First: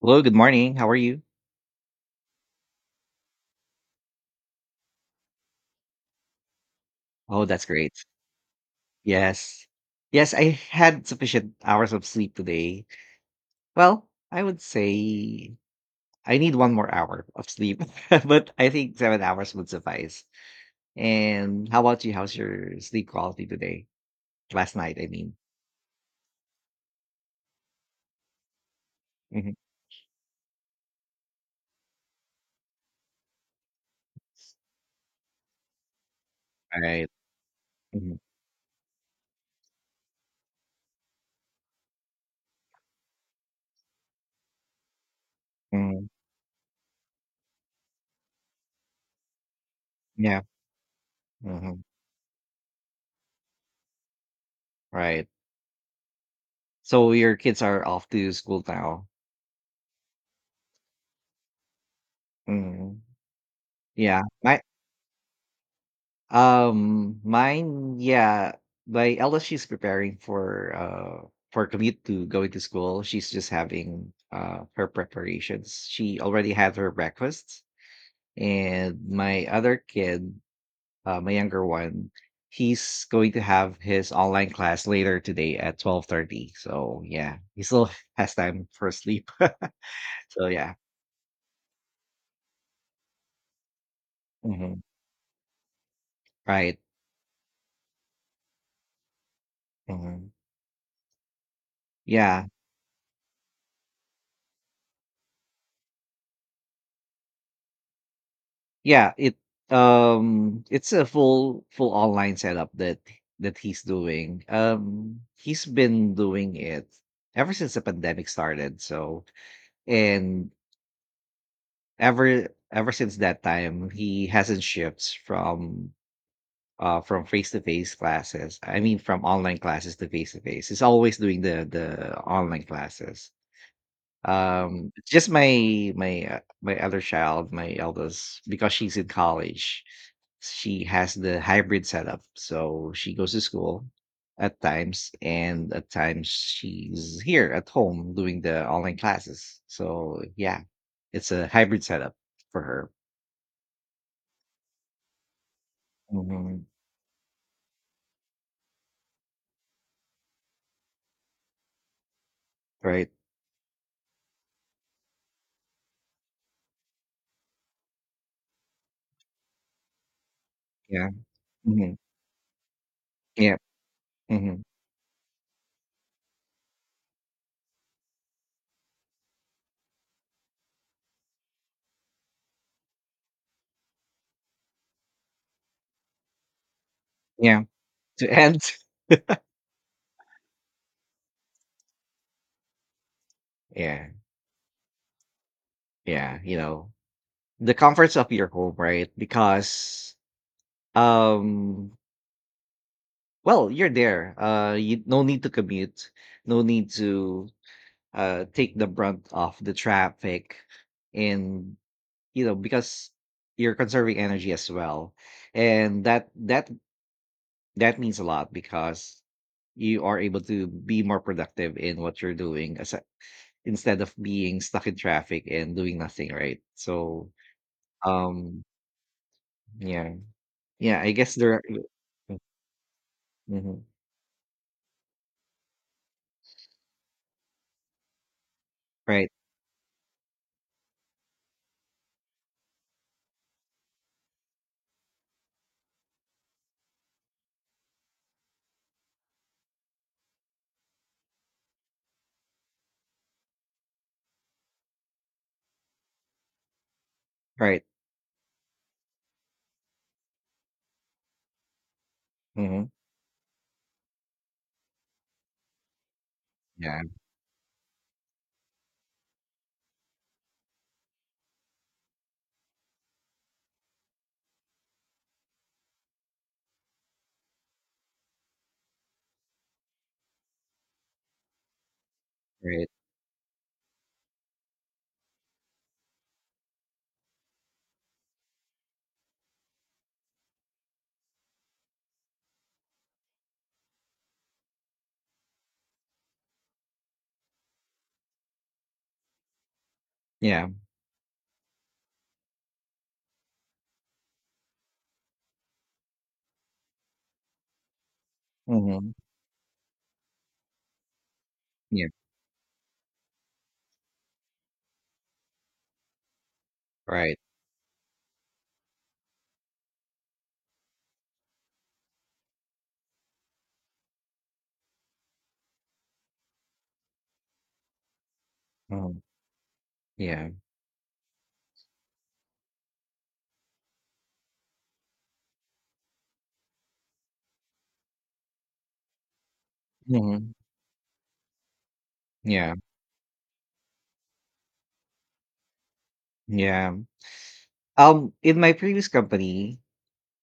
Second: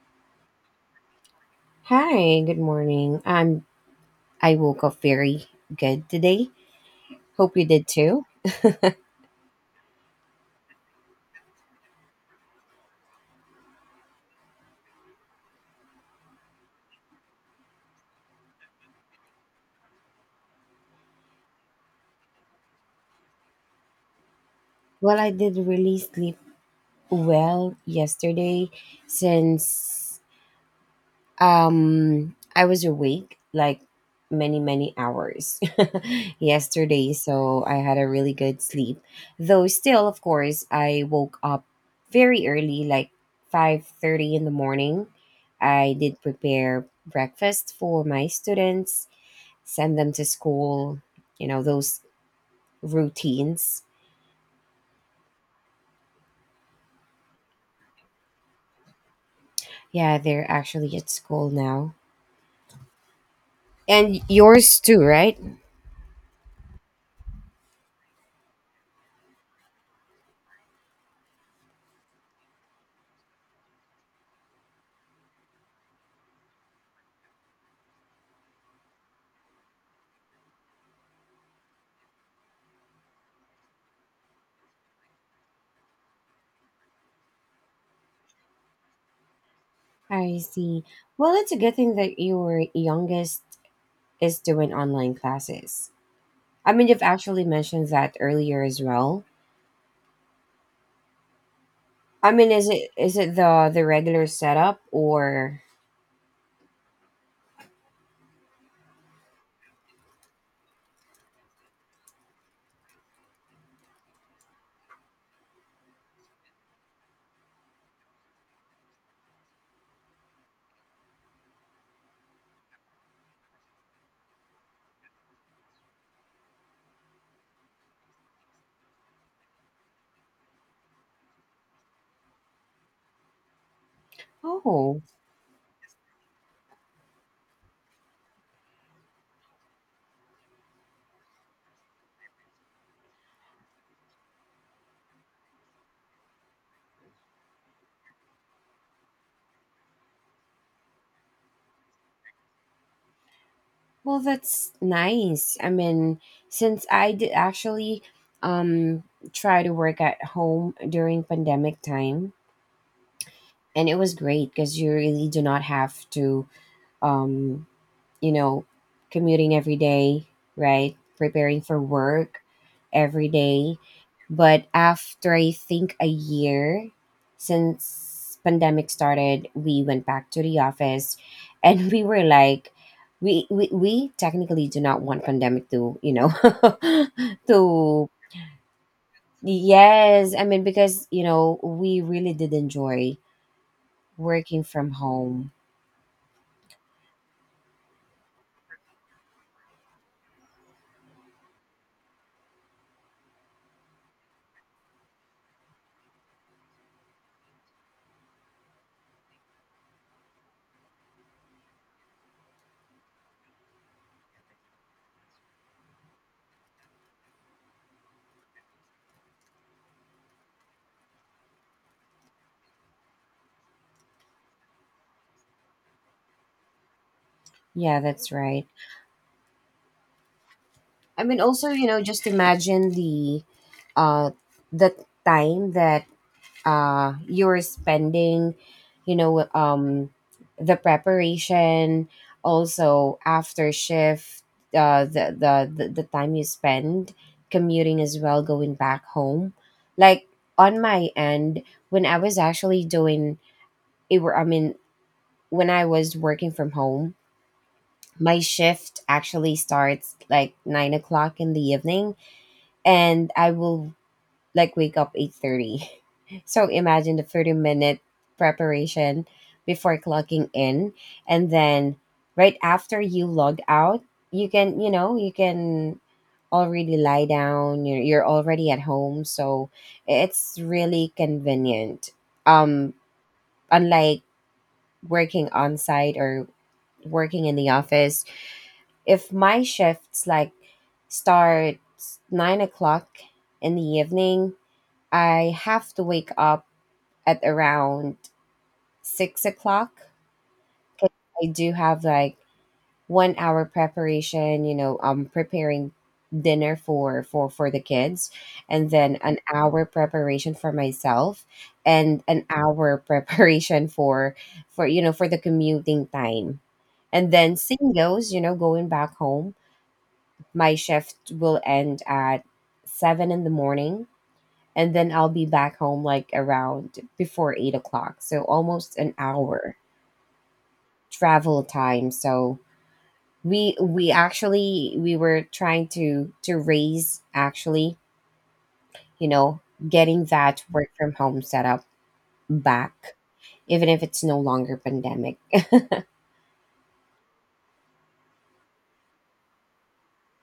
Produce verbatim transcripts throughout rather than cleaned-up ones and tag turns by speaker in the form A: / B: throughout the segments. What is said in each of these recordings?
A: Hello, good morning. How are you?
B: Hi, good morning. I'm I woke up very good today.
A: Oh,
B: Hope
A: that's
B: you did
A: great.
B: too.
A: Yes. Yes, I had sufficient hours of sleep today. Well, I would say I need one more hour of sleep, but I think seven hours would suffice. And how about you? How's your sleep quality today? Last night, I
B: Well, I
A: mean.
B: did really sleep well yesterday
A: Mhm.
B: since um I was awake like many many hours
A: Right.
B: yesterday, so I had a
A: Mhm.
B: really good sleep. Though still, of course, I woke up very early like five thirty in the morning. I
A: Mhm.
B: did prepare breakfast for my students, send them to
A: Yeah.
B: school, you know,
A: Mhm.
B: those routines.
A: Right. So your kids are off to school now.
B: Yeah, they're actually at school now.
A: Mhm.
B: And
A: Yeah. My
B: yours too, right?
A: Um, mine, yeah. My eldest, she's preparing for uh for commute to going to school. She's just having uh her preparations. She already had her breakfast, and my other kid, uh, my younger one, he's going to have his online class later today at twelve thirty. So yeah, he still has time for sleep.
B: I
A: so yeah,
B: see. Well, it's a good thing that your youngest is doing
A: hmm
B: online classes. I
A: right.
B: mean, you've actually mentioned that earlier as well.
A: hmm
B: I
A: Yeah,
B: mean, is it is it the the regular setup or...
A: Yeah, it um it's a full full online setup that that he's doing. Um he's been doing it ever since the pandemic started. So and ever ever since that time he hasn't shifts from uh from face to face classes. I mean from online classes to face to face. He's always doing the the online classes. Um
B: Oh,
A: just my my uh, my other child, my eldest, because she's in college she has the hybrid setup. So she goes to school at times, and at times she's here at home doing the online classes. So yeah, it's a hybrid setup for her.
B: well that's nice. I mean,
A: Mhm.
B: since I did actually um try to work at home during pandemic time,
A: Right?
B: and it was great because you really do not have to, um you know, commuting every day, right,
A: Yeah.
B: preparing for
A: hmm
B: work every
A: Yeah.
B: day.
A: hmm
B: But after I think a year since pandemic started, we went back to the office, and we were like, we we, we technically do not want pandemic to, you know,
A: Yeah.
B: to...
A: To end.
B: Yes, I mean, because you know we really did enjoy
A: Yeah.
B: working from home.
A: Yeah. You know, the comforts of your home, right? Because, um, well, you're there. Uh, you no need to commute, no need to uh take the brunt of the traffic and you know because you're conserving energy as well, and that that that means a lot because you are able to be more productive in what you're doing, as instead of being stuck in traffic and doing nothing, right? so
B: Yeah, that's
A: um
B: right.
A: yeah, yeah, I
B: I
A: guess
B: mean,
A: there are—
B: also, you know, just imagine the
A: Mhm.
B: uh the time that uh you're spending, you
A: Right.
B: know, um the preparation, also after shift, uh the the the, the time you spend commuting as well going back home. Like on my end, when I was actually doing it were, I mean, when I was working from home,
A: Right.
B: my shift actually starts like nine o'clock in the evening,
A: hmm
B: and I will like wake up eight thirty. So
A: Yeah.
B: imagine the thirty minute preparation before clocking in, and then right after you log out, you can you know you can already lie down. You're, you're already at home, so it's really convenient.
A: Right.
B: um Unlike working on site or working in the office, if my shifts like starts nine o'clock in the evening, I have to wake up at around six o'clock.
A: Yeah.
B: 'Cause I do have like one hour preparation, you know, I'm preparing dinner for for for the kids, and
A: hmm
B: then an hour preparation for myself,
A: Yeah.
B: and an hour preparation for for you know, for the commuting time. And
A: Right.
B: then same goes, you know, going back home. My shift will end at seven in the morning, and then I'll be back home like around before eight o'clock, so almost an
A: hmm
B: hour
A: Yeah.
B: travel time. So we we actually we were trying to to raise actually, you know, getting
A: hmm
B: that work from home setup
A: Yeah.
B: back even if it's no longer pandemic.
A: Yeah. Um, in my previous company,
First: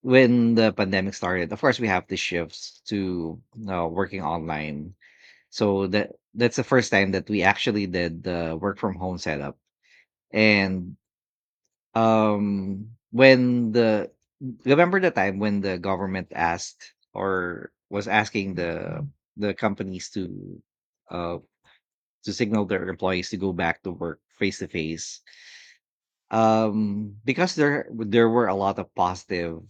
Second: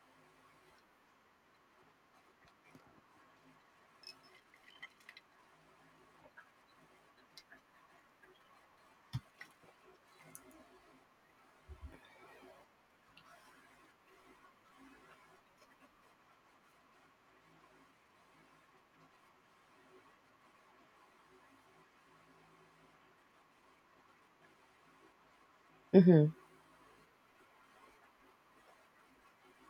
A: when the pandemic started, of course, we have to shift to uh, working online. So that that's the first time that we actually did the work from home setup. And um, when the— remember the time when the government asked, or was asking the the companies to uh to signal their employees to go back to work face to face?
B: hmm
A: Um because there there were a lot of positive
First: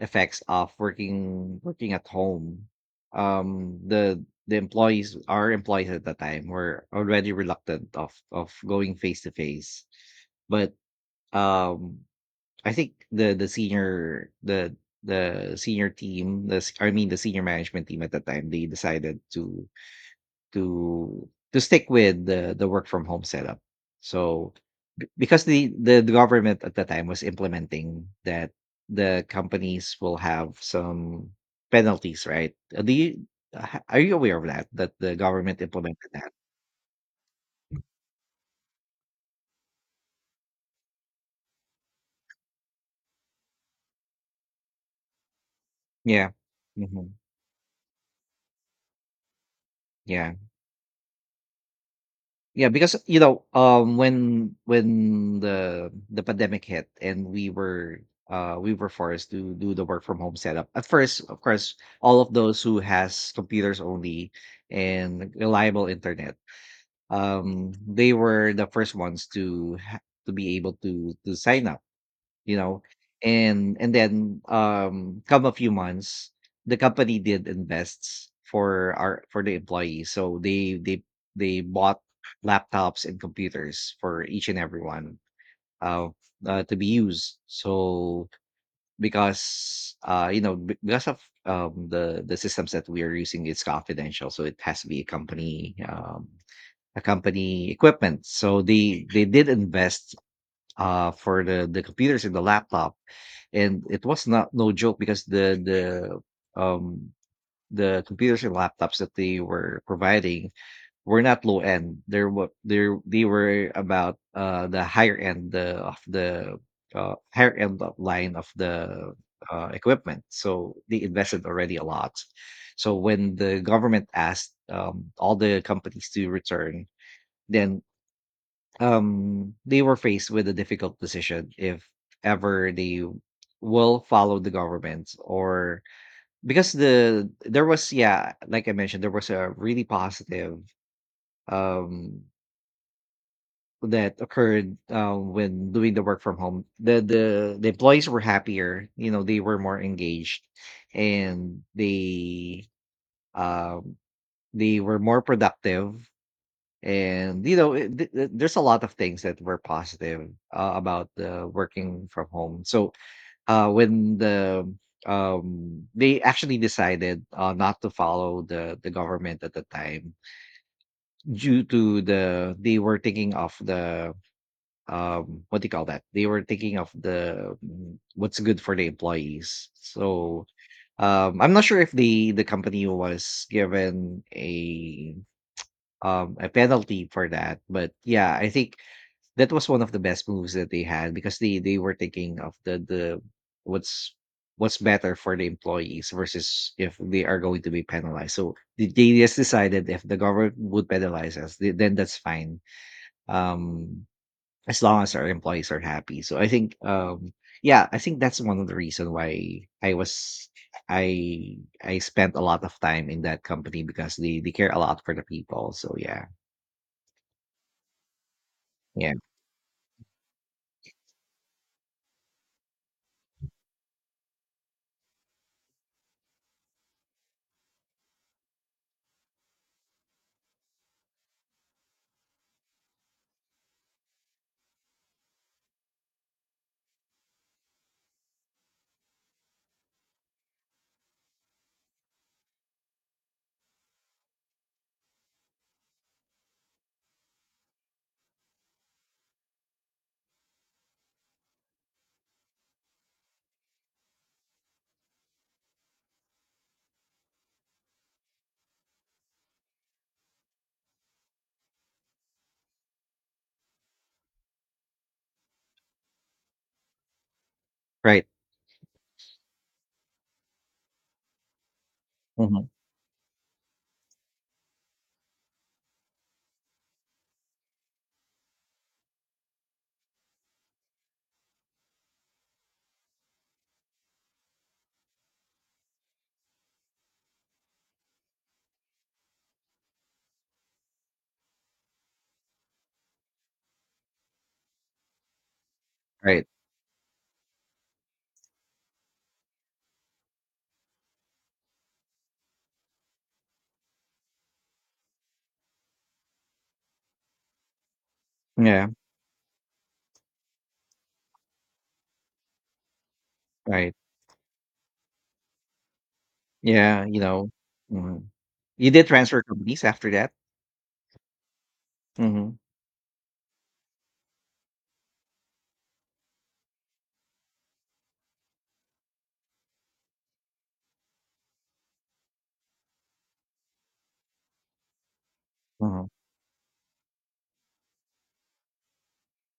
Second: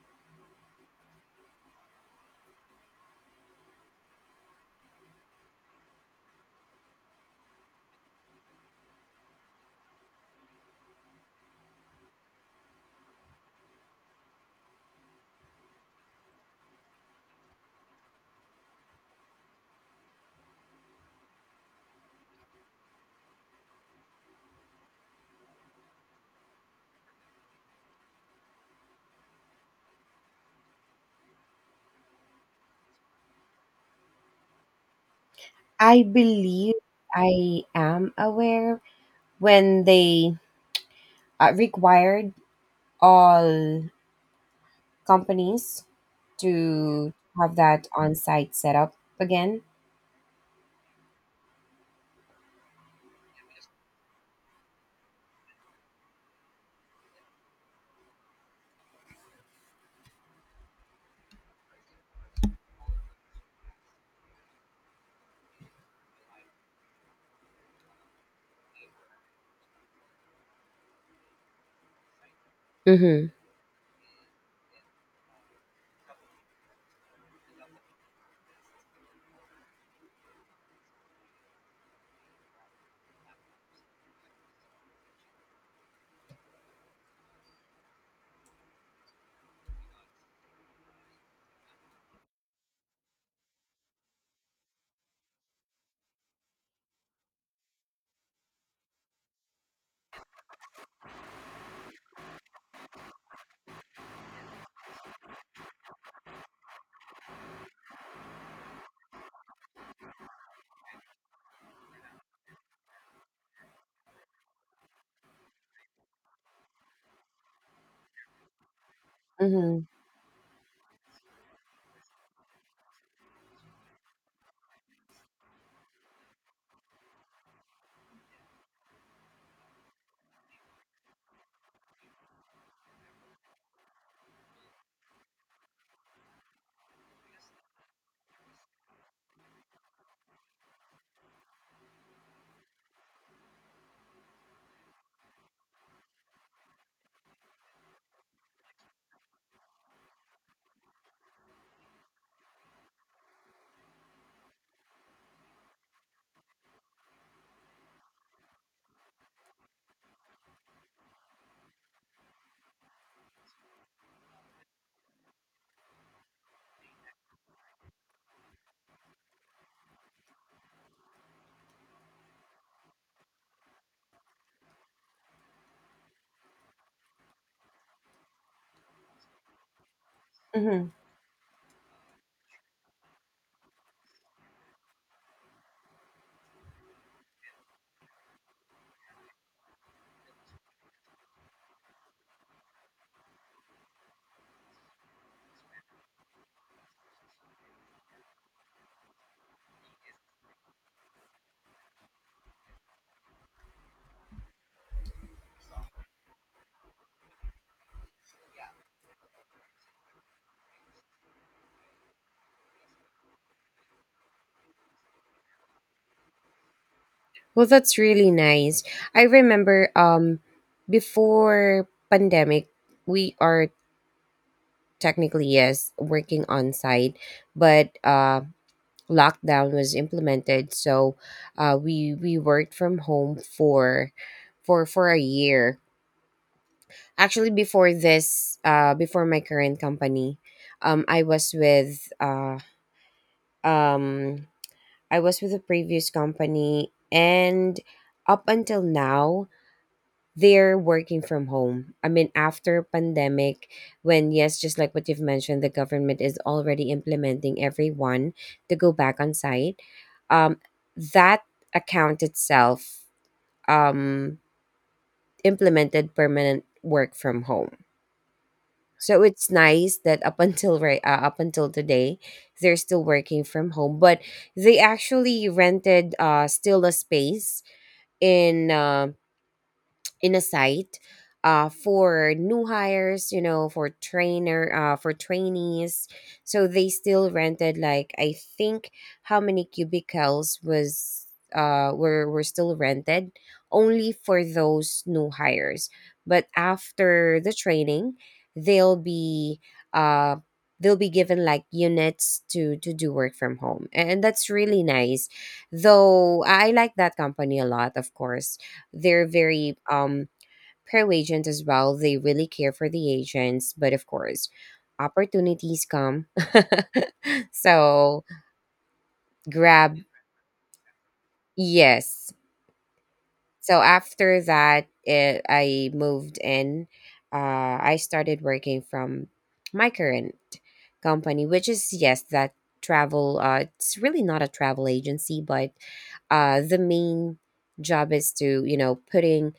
A: effects of working working at home. Um, the the employees, our employees at that time, were already reluctant of of going face to face. But um, I think the the senior the the senior team, the s- I mean the senior management team at that time, they decided to to to stick with the the work from home setup. So because the the the government at the time was implementing that the companies will have some penalties, right? Uh, Do you uh, Are you aware of that? That the government
B: I
A: implemented that?
B: believe I am aware when they uh, required all companies
A: Yeah. hmm
B: to have that on-site setup again.
A: Yeah. Yeah, because you know, um when when the the pandemic hit and we were uh we were forced to do the work from home setup. At first, of course, all of those who has computers only and reliable internet, um they were the first ones to ha- to be able to to sign up, you know.
B: Mm-hmm.
A: And and then um come a few months the company did invests for our for the employees, so they they they bought laptops and computers for each and everyone uh, uh to be used. So because uh you know, be- because of um the the systems that we are using, it's confidential, so it has to be a company um accompany equipment. So they they did invest uh for the the computers and the laptop, and it was not no joke because the the um the computers and laptops that they were providing were not low end. There were there They were about uh the higher end, the, of the uh, higher end of line of the uh,
B: Mhm.
A: equipment. So they invested already a lot. So when the government asked, um, all the companies to return, then um they were faced with a difficult decision if ever they will follow the government. Or because the there was— yeah, like I mentioned, there was a really positive um that occurred uh, when doing the work from home. The, the the employees were happier, you know, they were more engaged, and they um they were more productive. And you know, it, th- th- there's a lot of things that were positive uh, about the working from home. So uh, when the um, they actually decided uh, not to follow the the government at the time due to the they were thinking of the um what do you call that, they were thinking of the mm, what's good for the employees. so
B: Mhm.
A: um I'm not sure if the the company was given a um a penalty for that, but yeah, I think that was one of the best moves that they had, because they they were thinking of the the what's— what's better for the employees versus if they are going to be penalized. So they they just decided, if the government would penalize us, th- then that's fine. Um, as long as our employees are happy. So I think um yeah, I think that's one of the reason why I was I I spent a lot of time in that company, because they they care a lot for the people. So yeah,
B: Well, that's really nice.
A: yeah,
B: I remember, um before pandemic, we are technically yes working on site, but uh lockdown was implemented, so uh we we worked from home for for for a year. Actually, before this, uh before my current company, um I was with uh um I was with a previous company, and up until now they're working from home. I mean after pandemic, when, yes, just like what you've mentioned, the government is already implementing everyone to go back on site. Um that account itself um implemented permanent work from home.
A: right,
B: So it's nice that up until right, uh, up until today,
A: hmm
B: they're still working from home. But they actually rented uh still a space in uh, in a site uh, for new hires, you know, for trainer, uh, for trainees. So they still rented like, I think, how many cubicles was uh were were still rented only for those new hires. But
A: right,
B: after the training, they'll be uh they'll be given like units to to do work from home, and that's really nice. Though I like that company a lot. Of course,
A: yeah,
B: they're very um pro agent as well. They really care for the agents, but
A: right.
B: of course, opportunities come.
A: Yeah, you know,
B: So
A: mhm. You did transfer companies
B: grab,
A: after that?
B: yes.
A: Mhm,
B: So after that, eh, I moved in. Uh, I started working from my current company, which is, yes, that travel. Uh, it's really not a travel agency, but
A: mhm.
B: uh, the main job is to, you know, putting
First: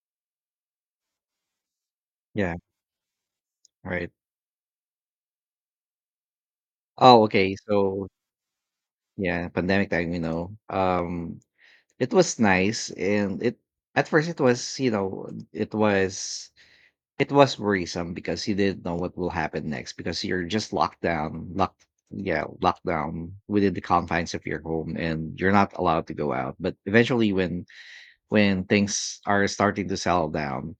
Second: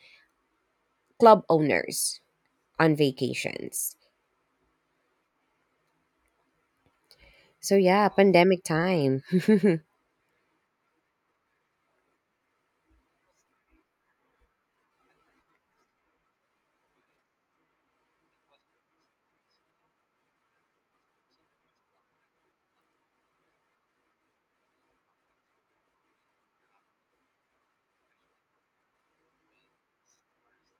B: club owners
A: Yeah,
B: on vacations.
A: right. Oh, okay,
B: So
A: so
B: yeah, pandemic time.
A: yeah, pandemic time, you know, um, it was nice, and it at first it was, you know, it was it was worrisome because you didn't know what will happen next, because you're just locked down, locked— yeah, locked down within the confines of your home and you're not allowed to go out. But eventually, when when things are starting to settle down,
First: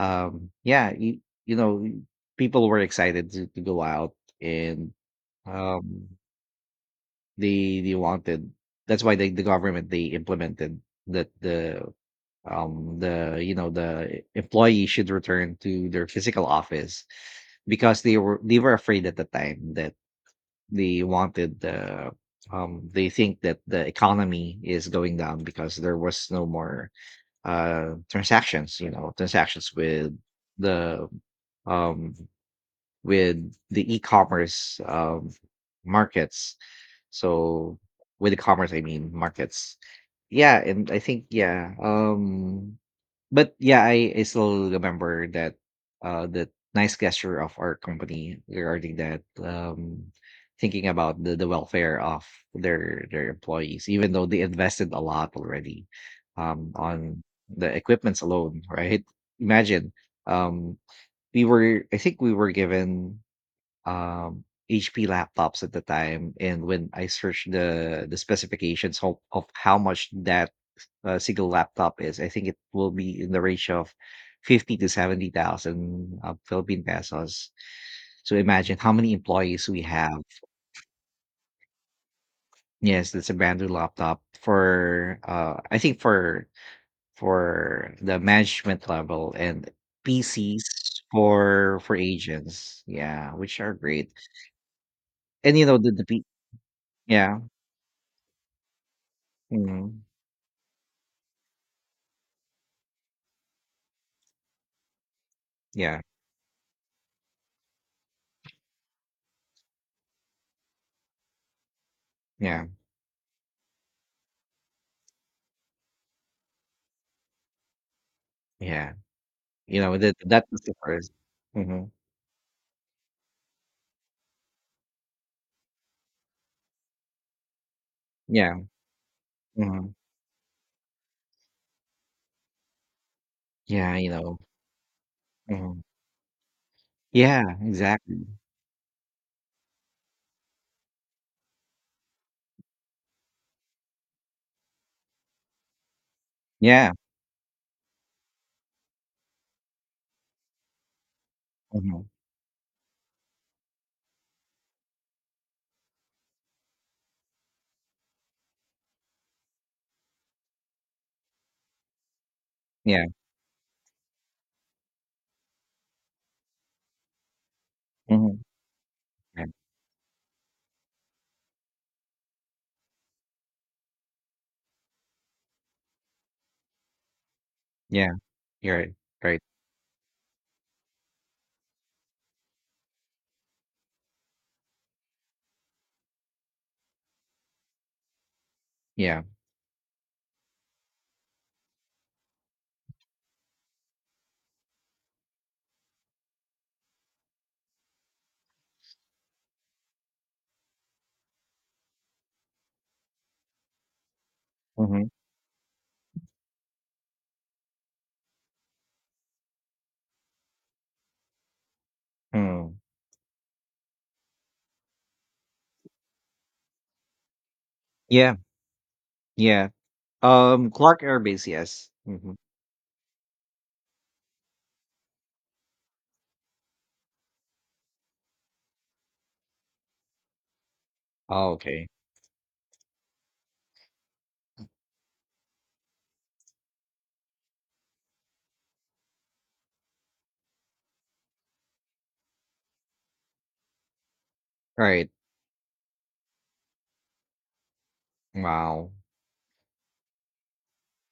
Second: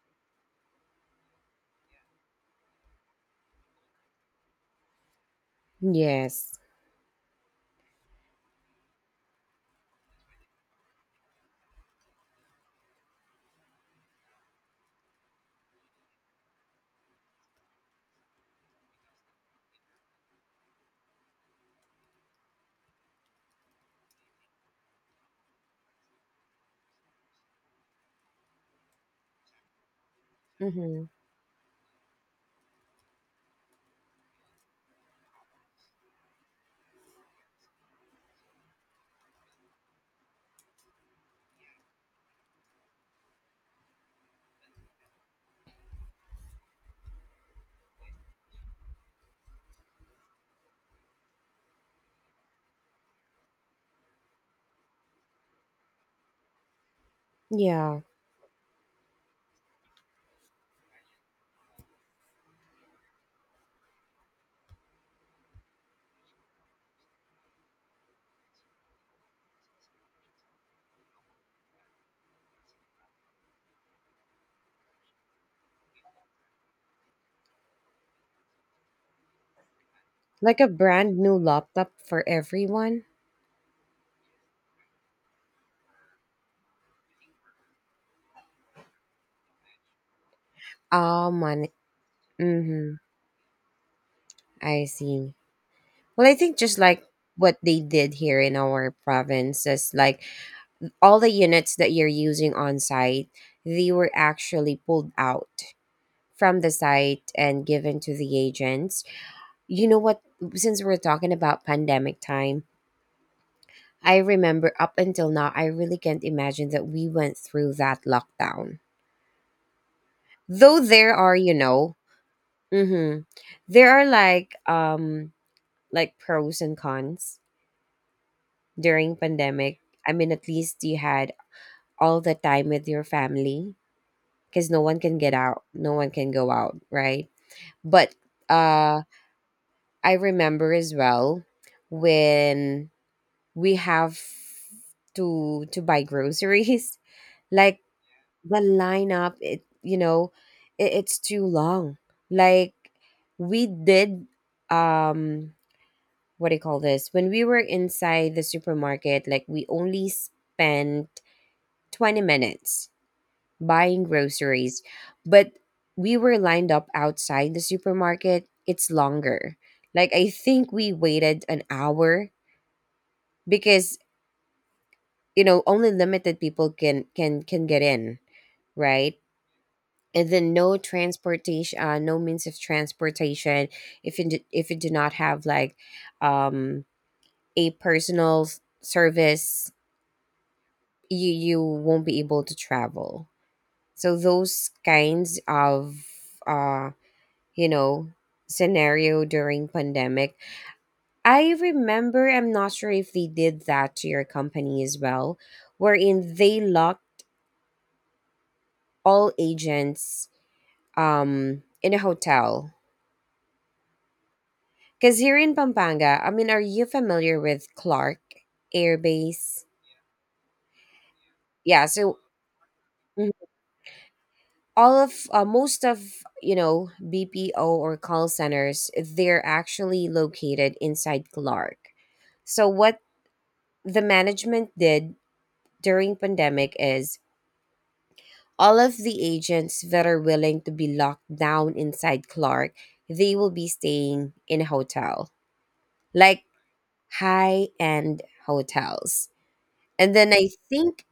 A: um yeah, you, you know, people were excited to, to go out. And um
B: Yes.
A: they they wanted— that's why they, the government, they implemented that the um the you know, the employee should return to their physical office, because they were they were afraid at the time that they wanted the um they think that the economy is going down because there was no more uh transactions, you know, transactions with
B: Hmm.
A: the um with the e-commerce um markets. So with e commerce, I mean, markets. Yeah, and I think yeah, um but yeah, I I still remember that uh that nice gesture of our company regarding that, um thinking about the, the welfare of their their employees, even though they invested a lot already um on the
B: Yeah,
A: equipments alone, right? Imagine, um we were— I think we were given um, H P laptops at the time, and when I searched the the specifications of, of how much that uh, single laptop is, I think it will be in the range of fifty to seventy thousand uh, Philippine pesos. So imagine how many employees we have.
B: like a brand new laptop for everyone.
A: Yes, that's a brand new laptop for uh, I think for for the management level, and P Cs
B: Oh money.
A: for for agents.
B: Mm-hmm.
A: Yeah, which are great.
B: I see.
A: And you know the the P-
B: Well, I think just like
A: yeah.
B: what they did here in our province is
A: Mm-hmm.
B: like all the units that you're using on site, they were actually pulled out
A: Yeah,
B: from the site and given to the agents. You know what? Since we're talking about pandemic time,
A: yeah,
B: I remember up until now, I really can't imagine that we went through that lockdown.
A: yeah. You know, that that was the
B: Though
A: first.
B: there are, you
A: Mhm.
B: know, hmm there are like, um like pros and cons
A: Yeah,
B: during pandemic.
A: mhm.
B: I mean, at least you had all the time with your family,
A: Yeah, you know,
B: because no one can get out,
A: mhm.
B: no one can go out, right?
A: Yeah,
B: But
A: exactly.
B: uh, I remember as well when we have to to buy
A: Yeah,
B: groceries, like the lineup, it, you know, it, it's too long.
A: mhm.
B: Like we did, um what do you call this, when we were inside the supermarket, like we only spent twenty minutes
A: Yeah,
B: buying groceries, but we were lined up outside the
A: mhm.
B: supermarket, it's
A: Yeah,
B: longer. Like I think we waited an hour, because, you know, only limited people can can can get
A: yeah,
B: in,
A: you're right,
B: right.
A: right.
B: And then no transportation, uh, no means of transportation. If you do, if you do not have like um a personal s-
A: Yeah,
B: service, you you won't be able to travel. So those kinds of, uh you know, scenario during pandemic. I remember, I'm not sure if they did that to your company as
A: mhm,
B: well, wherein they locked all agents um in a hotel.
A: mm.
B: Because here in Pampanga, I mean, are you familiar with Clark
A: Yeah,
B: Air Base?
A: yeah. Um, Clark Air Base,
B: Yeah,
A: yes.
B: so,
A: Mhm.
B: mhm, all of uh, most of, you know, B P O or call centers, they're actually located inside
A: Oh,
B: Clark.
A: okay.
B: So what the management did during pandemic is all of the agents that are willing to be locked down inside Clark, they will be staying in a
A: All right.
B: hotel, like high end
A: Wow,
B: hotels. And then I think,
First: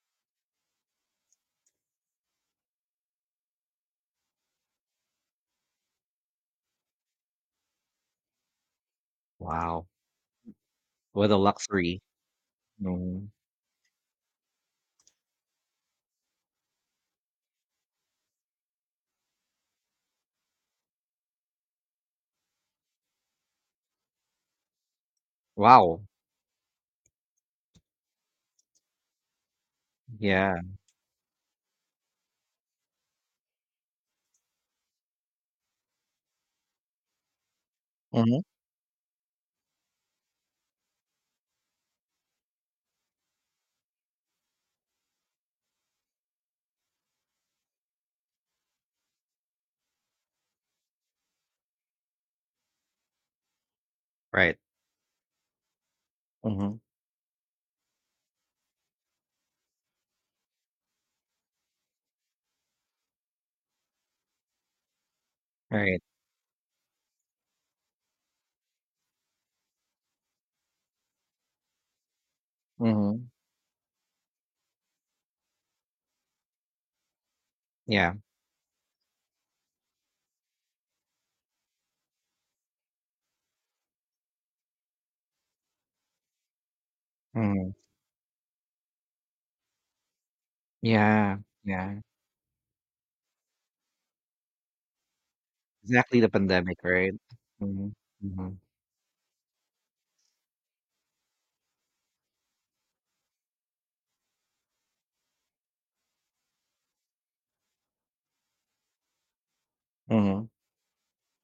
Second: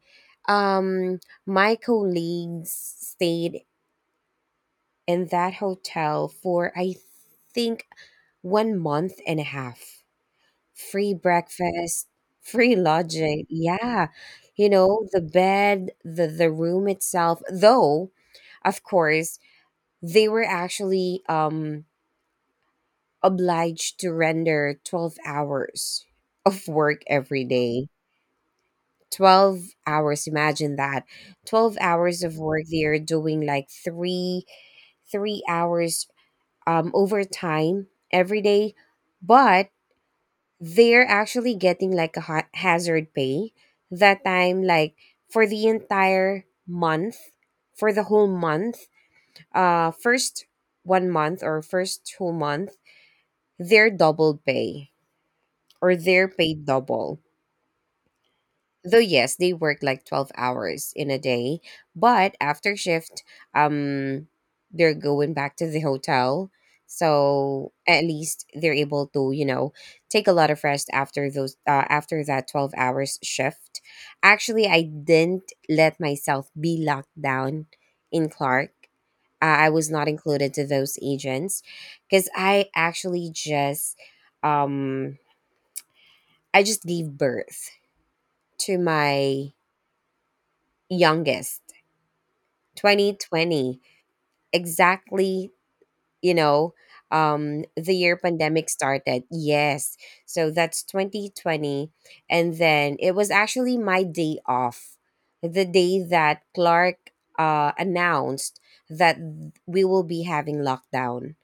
B: Um, my colleagues stayed in that hotel for I think one month and a
A: wow.
B: half. Free
A: What a luxury.
B: breakfast, free
A: Mhm.
B: lodging. Yeah. You know, the bed, the the room itself, though of course, they were actually, um, obliged to render twelve hours
A: Wow.
B: of work every day. twelve hours,
A: Yeah.
B: imagine that. twelve hours of work. They are doing like three three hours, um, overtime every
A: Mhm.
B: day, but they're actually getting like a ha- hazard pay that time, like for the entire month, for the whole month. Uh, first one month or first two month, they're double
A: Right.
B: pay or they're paid
A: Mhm.
B: double. Though yes, they work like twelve hours in a day, but after shift, um they're going back to the
A: Right.
B: hotel, so at least they're able to, you know, take a lot of rest after those, uh, after that twelve hours
A: Mhm.
B: shift. Actually, I didn't let myself be locked down
A: Yeah.
B: in Clark. Uh, I was not included to those agents because I actually just, um I just gave birth
A: Mhm.
B: to my
A: Yeah,
B: youngest
A: yeah.
B: twenty twenty exactly,
A: Exactly the
B: you know,
A: pandemic, right?
B: um
A: Mhm,
B: the year
A: mhm,
B: pandemic started, yes. So that's twenty twenty, and then it was actually my day off the day that Clark uh announced that we will be
A: mhm,
B: having lockdown.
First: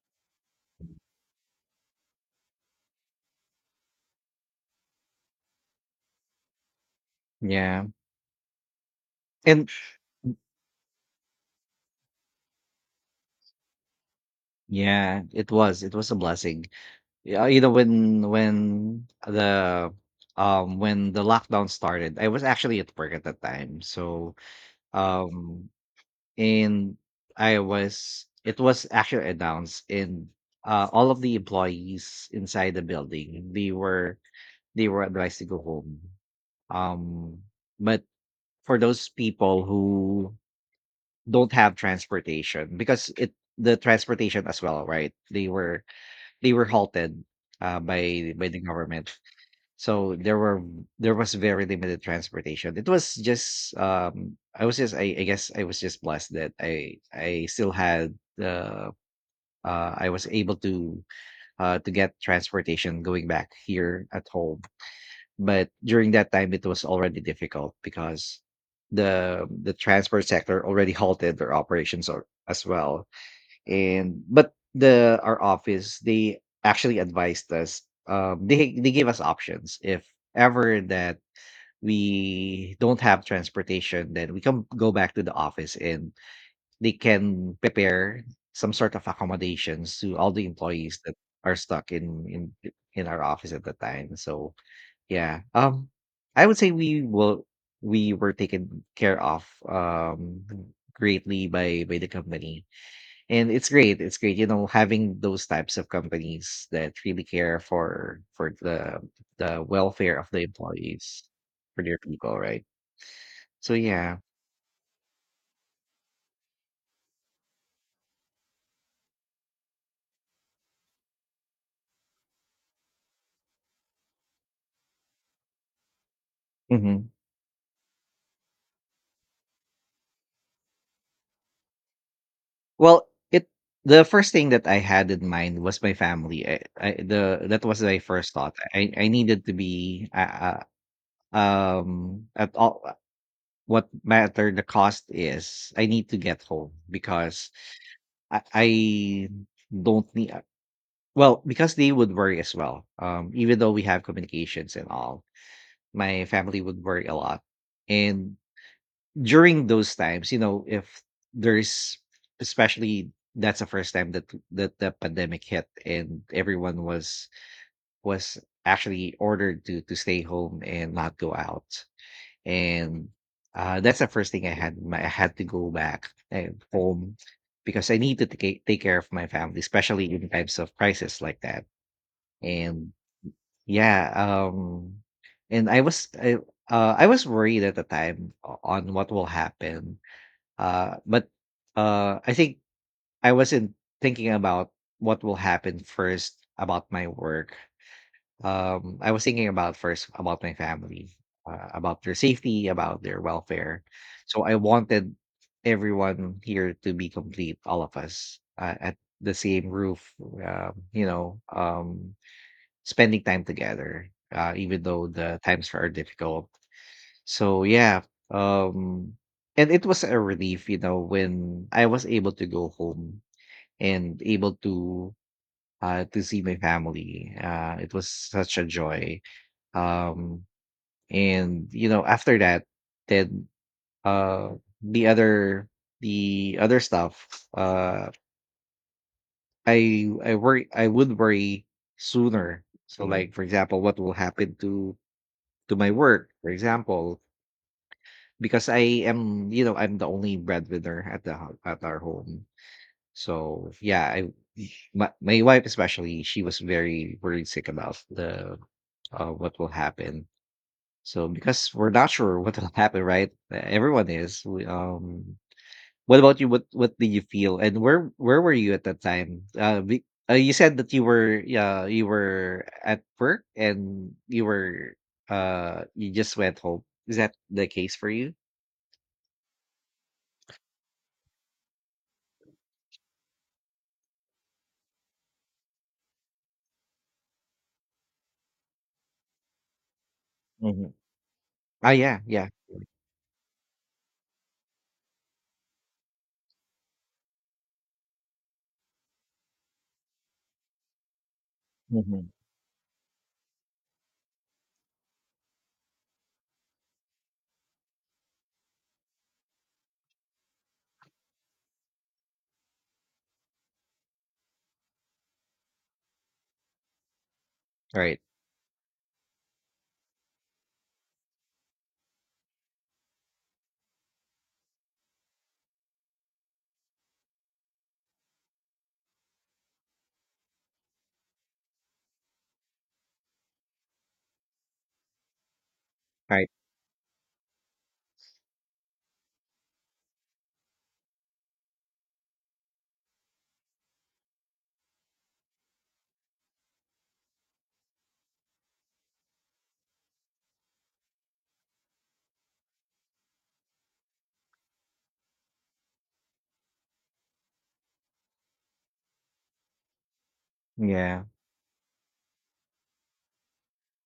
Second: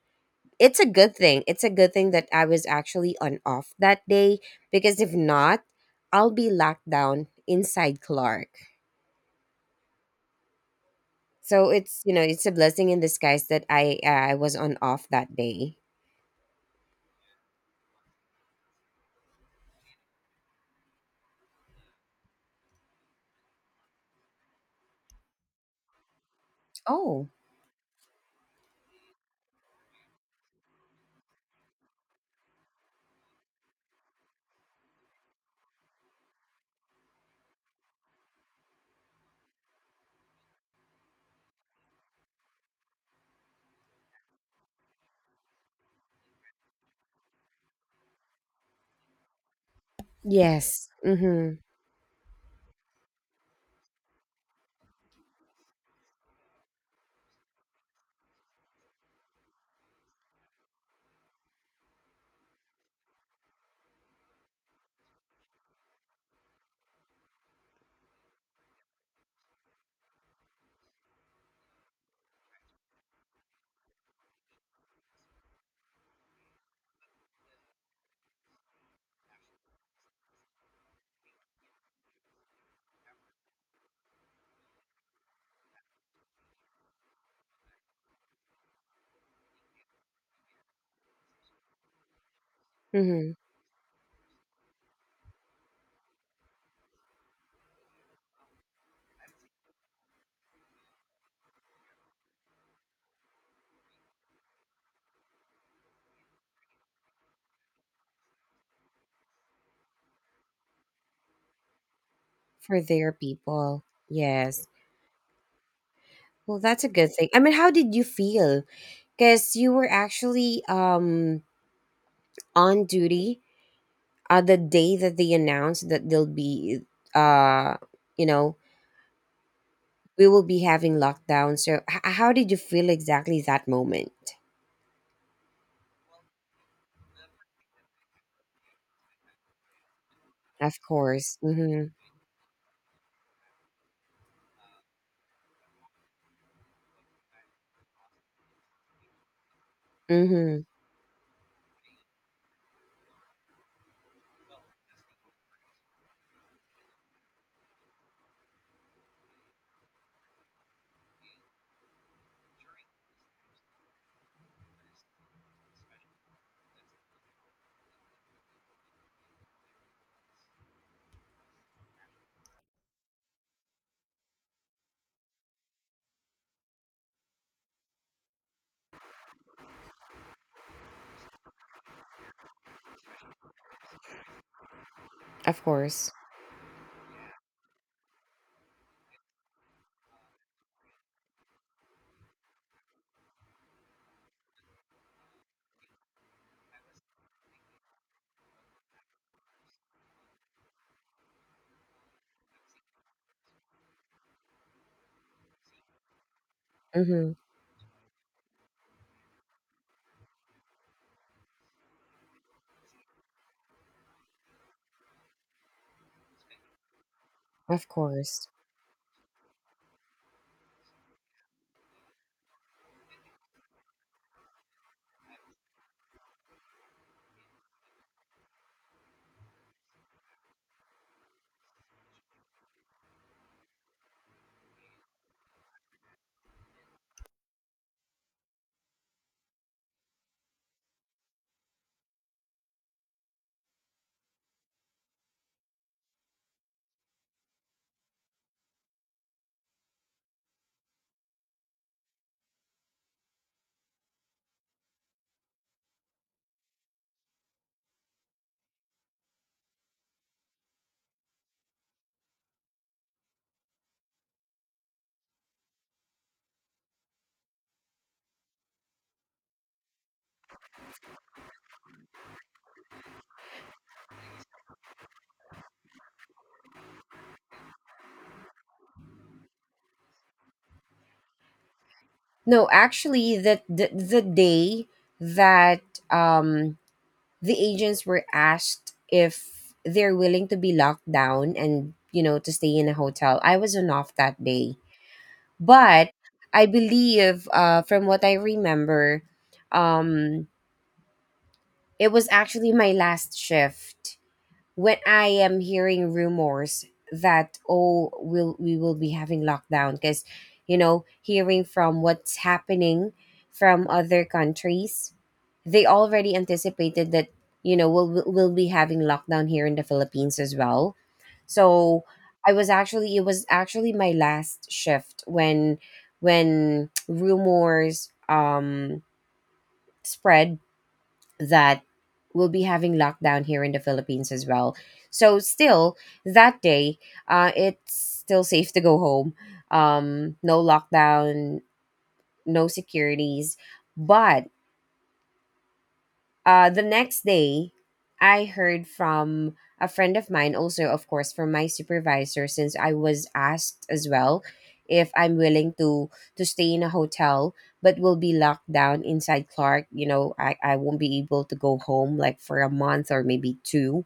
B: It's a good thing, it's a good thing that I was actually on off that day, because if not, I'll be locked down
A: yeah,
B: inside Clark.
A: and
B: So it's, you know, it's a blessing in disguise that I I was on off
A: yeah,
B: that
A: it
B: day.
A: was it was a blessing. Yeah, you know, when when the um when the lockdown started, I was actually at work at that time. So, um and
B: Oh,
A: I was— it was actually announced, and uh all of the employees inside the building, they were they were advised to go home. Um, but for those people who don't have transportation, because it the transportation as well, right, they were they were halted uh, by by the government, so there were
B: yes.
A: there was
B: Mhm.
A: very limited transportation. It was just, um I was just i, I guess I was just blessed that i I still had uh, uh I was able to uh to get transportation going back here at home. But during that time, it was already difficult because the the transport sector already halted their operations or, as well. And but the our office, they actually advised us. Um, they they gave us options if ever that we don't have transportation, then we can go back to the office and they can prepare some sort of accommodations to all the employees that are stuck in in in our
B: Mhm.
A: office at the time. So yeah, um, I would say we will we were taken care of, um, greatly by by the company, and it's great, it's great, you know, having those types of companies that really care for for the the welfare of the employees, for their people, right?
B: For their
A: So
B: people.
A: yeah,
B: Yes. Well, that's a good thing. I mean, how did you feel? Cuz you were actually, um on duty uh the day that they announced that they'll be,
A: hmm,
B: uh you know, we will be having lockdown. So h- how did you feel
A: well,
B: exactly
A: it
B: that
A: the
B: moment?
A: first thing that I had in mind was my family. I, I the That was my first thought. I I needed to be uh,
B: Of
A: uh,
B: course. Mhm.
A: um at all what matter the cost is, I need to get home because I, I don't need
B: Mhm.
A: well, because they would worry as well, um even though we have communications and all, my family would worry a lot. And during those times, you know, if there's especially that's the first time that that the pandemic hit and everyone was was actually ordered to to stay home and not go out. And uh, that's the first thing I had in mind. I had to go back and home because I need to take take care of my family, especially in times of crisis like that. And yeah, um,
B: Of
A: and I was
B: course.
A: I, uh, I was worried at the time o- on what will happen. Uh, but uh, I think I wasn't thinking about what will happen first about my work. um, I was thinking about first about my family, uh, about their safety, about their welfare. So I wanted everyone here to be
B: Mhm.
A: complete, all of us uh, at the same roof, uh, you know, um, spending time together, uh, even though the times are difficult. So
B: Of
A: yeah,
B: course.
A: um, and it was a relief, you know, when I was able to go home and able to uh, to see my family. Uh, it was such a joy, um, and you know, after that, then uh the other the other stuff, uh I I worry I would worry sooner. So hmm, like for example, what will happen to to my work, for example, because I am, you know, I'm the only breadwinner at the ho- at our home. So yeah, I my, my wife especially, she was very worried sick about the uh, what will happen. So because we're not sure what will happen, right? E, Everyone is. We, um, what about you? What What do you feel? And where where were you at that time? Uh, be, uh you said that you were, yeah, you were at work and you were, uh you just went home. Is that the case for you?
B: No, actually, the the, the day that, um, the agents were asked if they're willing to be
A: Hmm.
B: locked down,
A: Ah,
B: and
A: yeah,
B: you know,
A: yeah.
B: to stay in a hotel, I was on off that day. But I believe, uh, from what I remember, um, it
A: Hmm.
B: was actually my last shift when I am hearing rumors that, oh, will we, will be having lockdown, because, you know, hearing from what's happening from other countries, they already anticipated that, you know, we'll
A: Right,
B: we'll we'll be having lockdown here in the Philippines as well. So I was actually, it was actually my last shift when when rumors um spread that we'll be having lockdown here in the Philippines as well. So still
A: all right.
B: that day, uh, it's still safe to go home. Um, no lockdown, no securities, but uh, the next day, I heard from a friend of mine, also, of course, from my supervisor, since I was asked as well if I'm willing to to stay in a hotel, but will be locked down inside Clark. You know, I, I won't be
A: Yeah,
B: able to go home like for a month or maybe two.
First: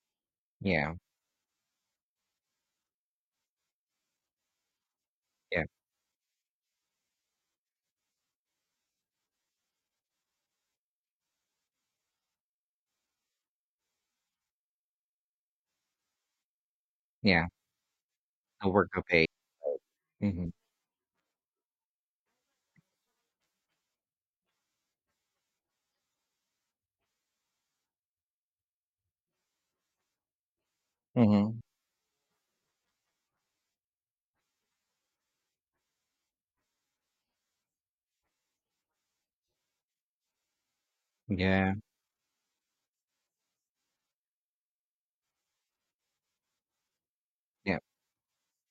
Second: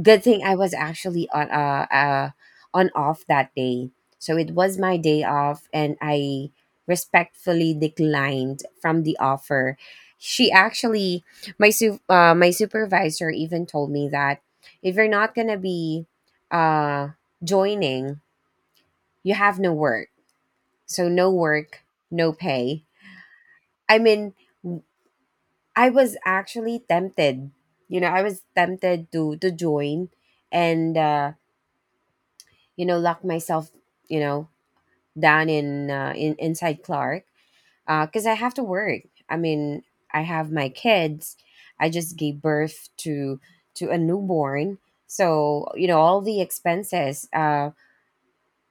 B: Good thing I was
A: yeah,
B: actually on uh, uh on off that day. So it was my day
A: yeah.
B: off and I respectfully declined from the offer. She actually my su- uh, my supervisor even told me that if you're not going to be uh
A: Yeah,
B: joining,
A: the work of pay.
B: you have no work.
A: Mhm,
B: So no work, no pay. I mean, w- I was actually tempted. You know, I was tempted to to join and uh
A: mhm.
B: you know lock myself you know down in uh, in inside Clark because I have to work. I mean, I have my kids.
A: Yeah,
B: I just gave birth to to a newborn, so you know all the expenses. Uh,
A: yeah.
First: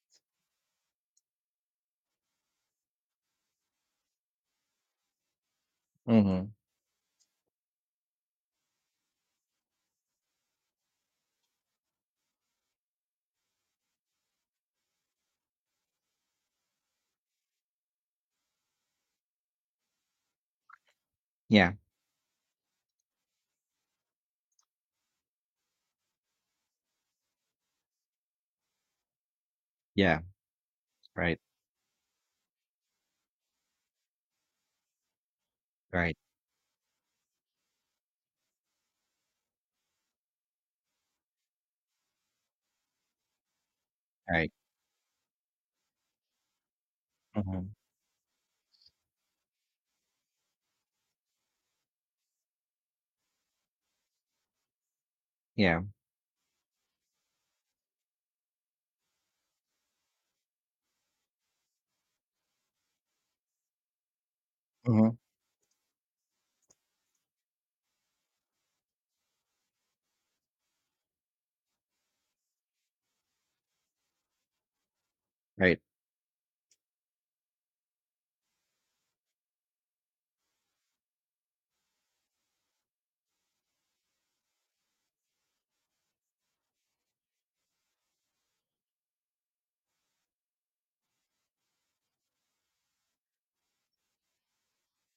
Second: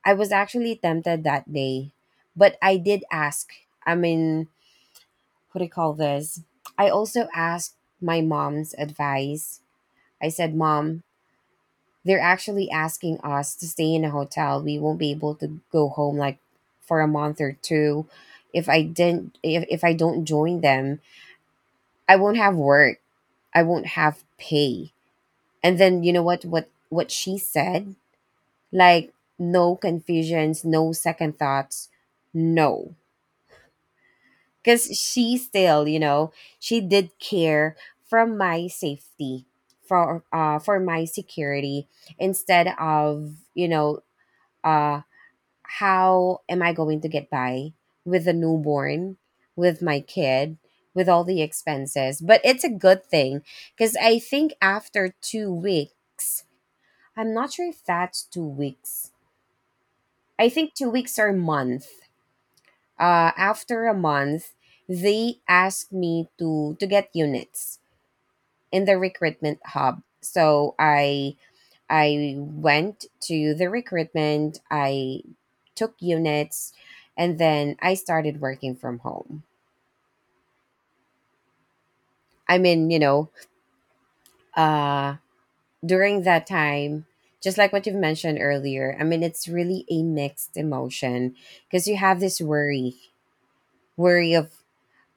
B: I was actually tempted that day, but I did ask. I mean, what do you call this?
A: Mhm.
B: I also asked my mom's advice. I said, "Mom, they're actually asking us to stay in a hotel. We won't be able to go home like for a month or two. If I didn't if, if I don't join them,
A: Yeah,
B: I won't have work. I won't have pay." And then you know what what what she said? Like no
A: yeah.
B: confusions, no
A: Right,
B: second thoughts. No. Cuz she still, you
A: right,
B: know, she did care from my safety, for uh for my security, instead of, you know,
A: right.
B: uh how am I going to get by
A: Mhm.
B: with a newborn, with my kid, with all the expenses? But it's a good thing because I think after two
A: Yeah.
B: weeks, I'm not sure if that's two weeks. I think two weeks or a month. Uh, after a month,
A: Mhm.
B: they asked me to to get units in the recruitment hub. So I I went to the recruitment. I
A: Right,
B: took units, and then I started working from home. I mean, you know, uh, during that time, just like what you've mentioned earlier, I mean, it's really a mixed emotion because you have this worry, worry of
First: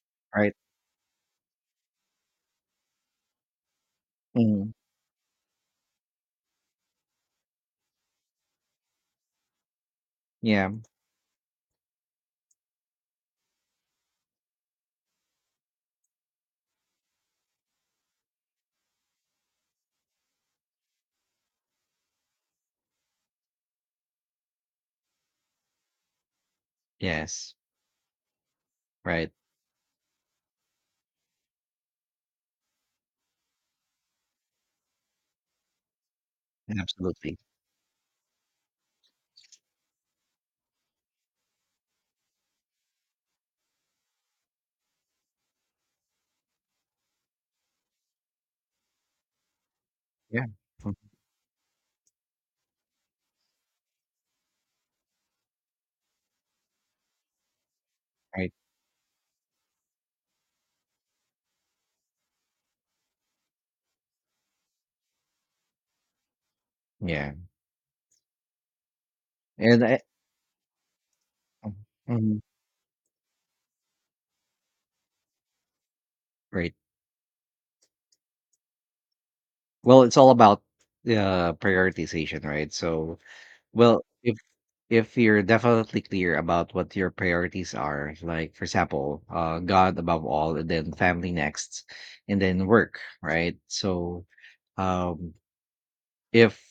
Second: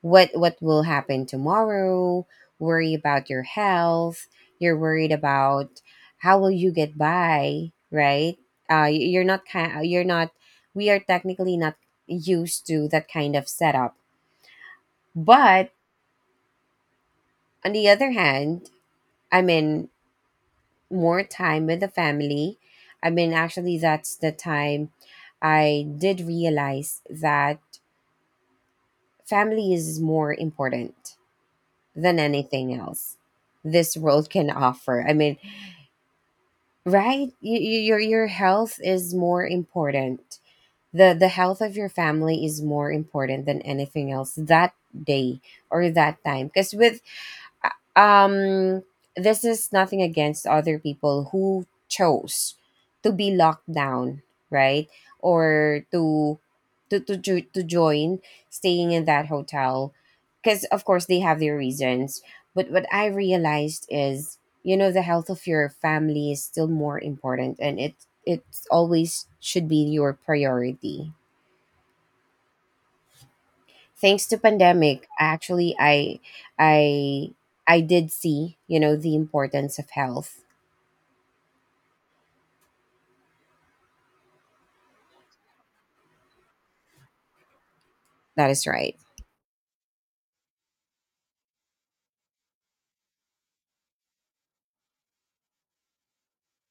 B: what
A: right.
B: what will happen tomorrow, worry about your health,
A: Mhm.
B: you're worried about how will you get by, right? Uh, y- you're not kind, you're not.
A: Yeah.
B: We are technically not used to that kind of setup, but on the other hand, I'm in more time with the family. I mean, actually, that's the time I did realize
A: Yes.
B: that
A: Right.
B: family is more important than anything else this world can offer. I mean, right?
A: Absolutely.
B: You, you, your your health is more important. the The health of your family is more important than anything else that day or that time. Because with um this is nothing
A: Yeah.
B: against other
A: Mm,
B: people who chose to be locked down, right, or to to to, jo- to join
A: right.
B: staying in that hotel, because of course they have their reasons. But what I realized is, you know, the health of your family is still more
A: Yeah.
B: important and it it always should be
A: And I,
B: your priority.
A: mhm, mhm.
B: Thanks to pandemic, actually, i
A: Right.
B: i i did see, you know, the importance of
A: Well, it's all
B: health.
A: about, uh, prioritization, right? So, well, if if you're definitely clear about what your priorities are,
B: That
A: like for
B: is right.
A: example, uh, God above all, and then family next, and then work, right? So, um, if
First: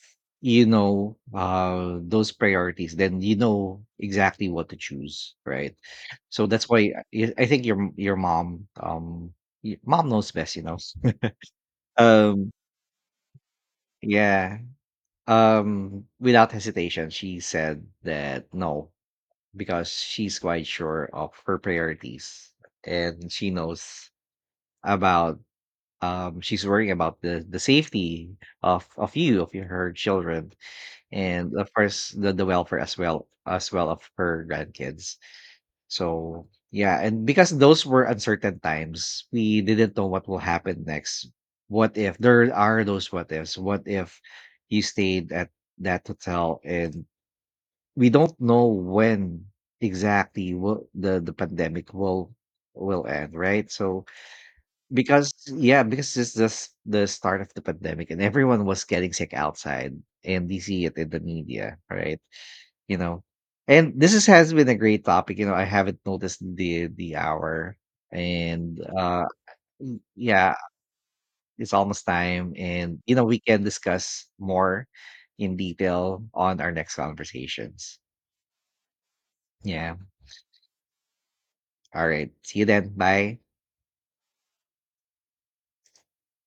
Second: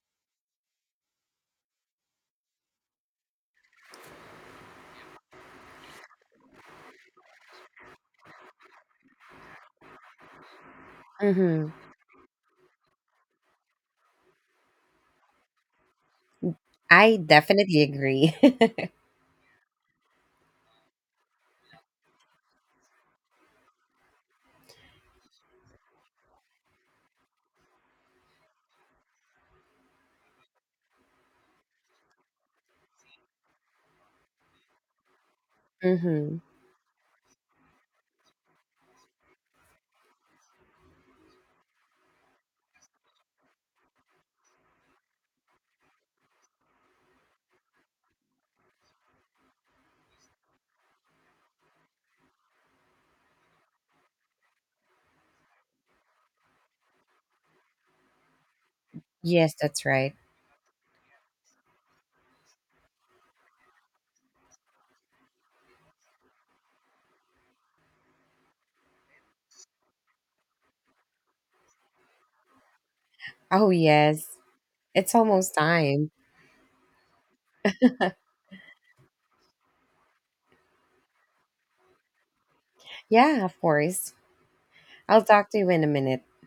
A: you know uh those priorities, then you know exactly what to choose, right? So that's why I I think your your mom, um, y- mom knows best, you know.
B: Mm-hmm.
A: um, yeah. Um, without hesitation,
B: I
A: she
B: definitely
A: said
B: agree.
A: that no, because she's quite sure of her priorities, and she knows about, um, she's worrying about the the safety of of you of your, her children, and of course the, the welfare as well as well of her grandkids.
B: Mm-hmm.
A: So yeah, and because those were uncertain times, we didn't know what will happen next. What if there are those what ifs, what if you stayed at that hotel and we don't know when exactly will the the pandemic will will end, right? So because, yeah, because it's just the start of the pandemic and everyone was getting sick
B: Yes, that's
A: outside,
B: right.
A: and we see it in the media, right, you know. And this is, has been a great topic. You know, I haven't noticed the the hour. And uh, y- yeah, it's almost time, and you know, we can
B: Oh
A: discuss
B: yes,
A: more
B: it's almost
A: in
B: time.
A: detail on our next conversations. Yeah. All right. See you then. Bye.
B: Yeah, of course. I'll talk to you in a minute.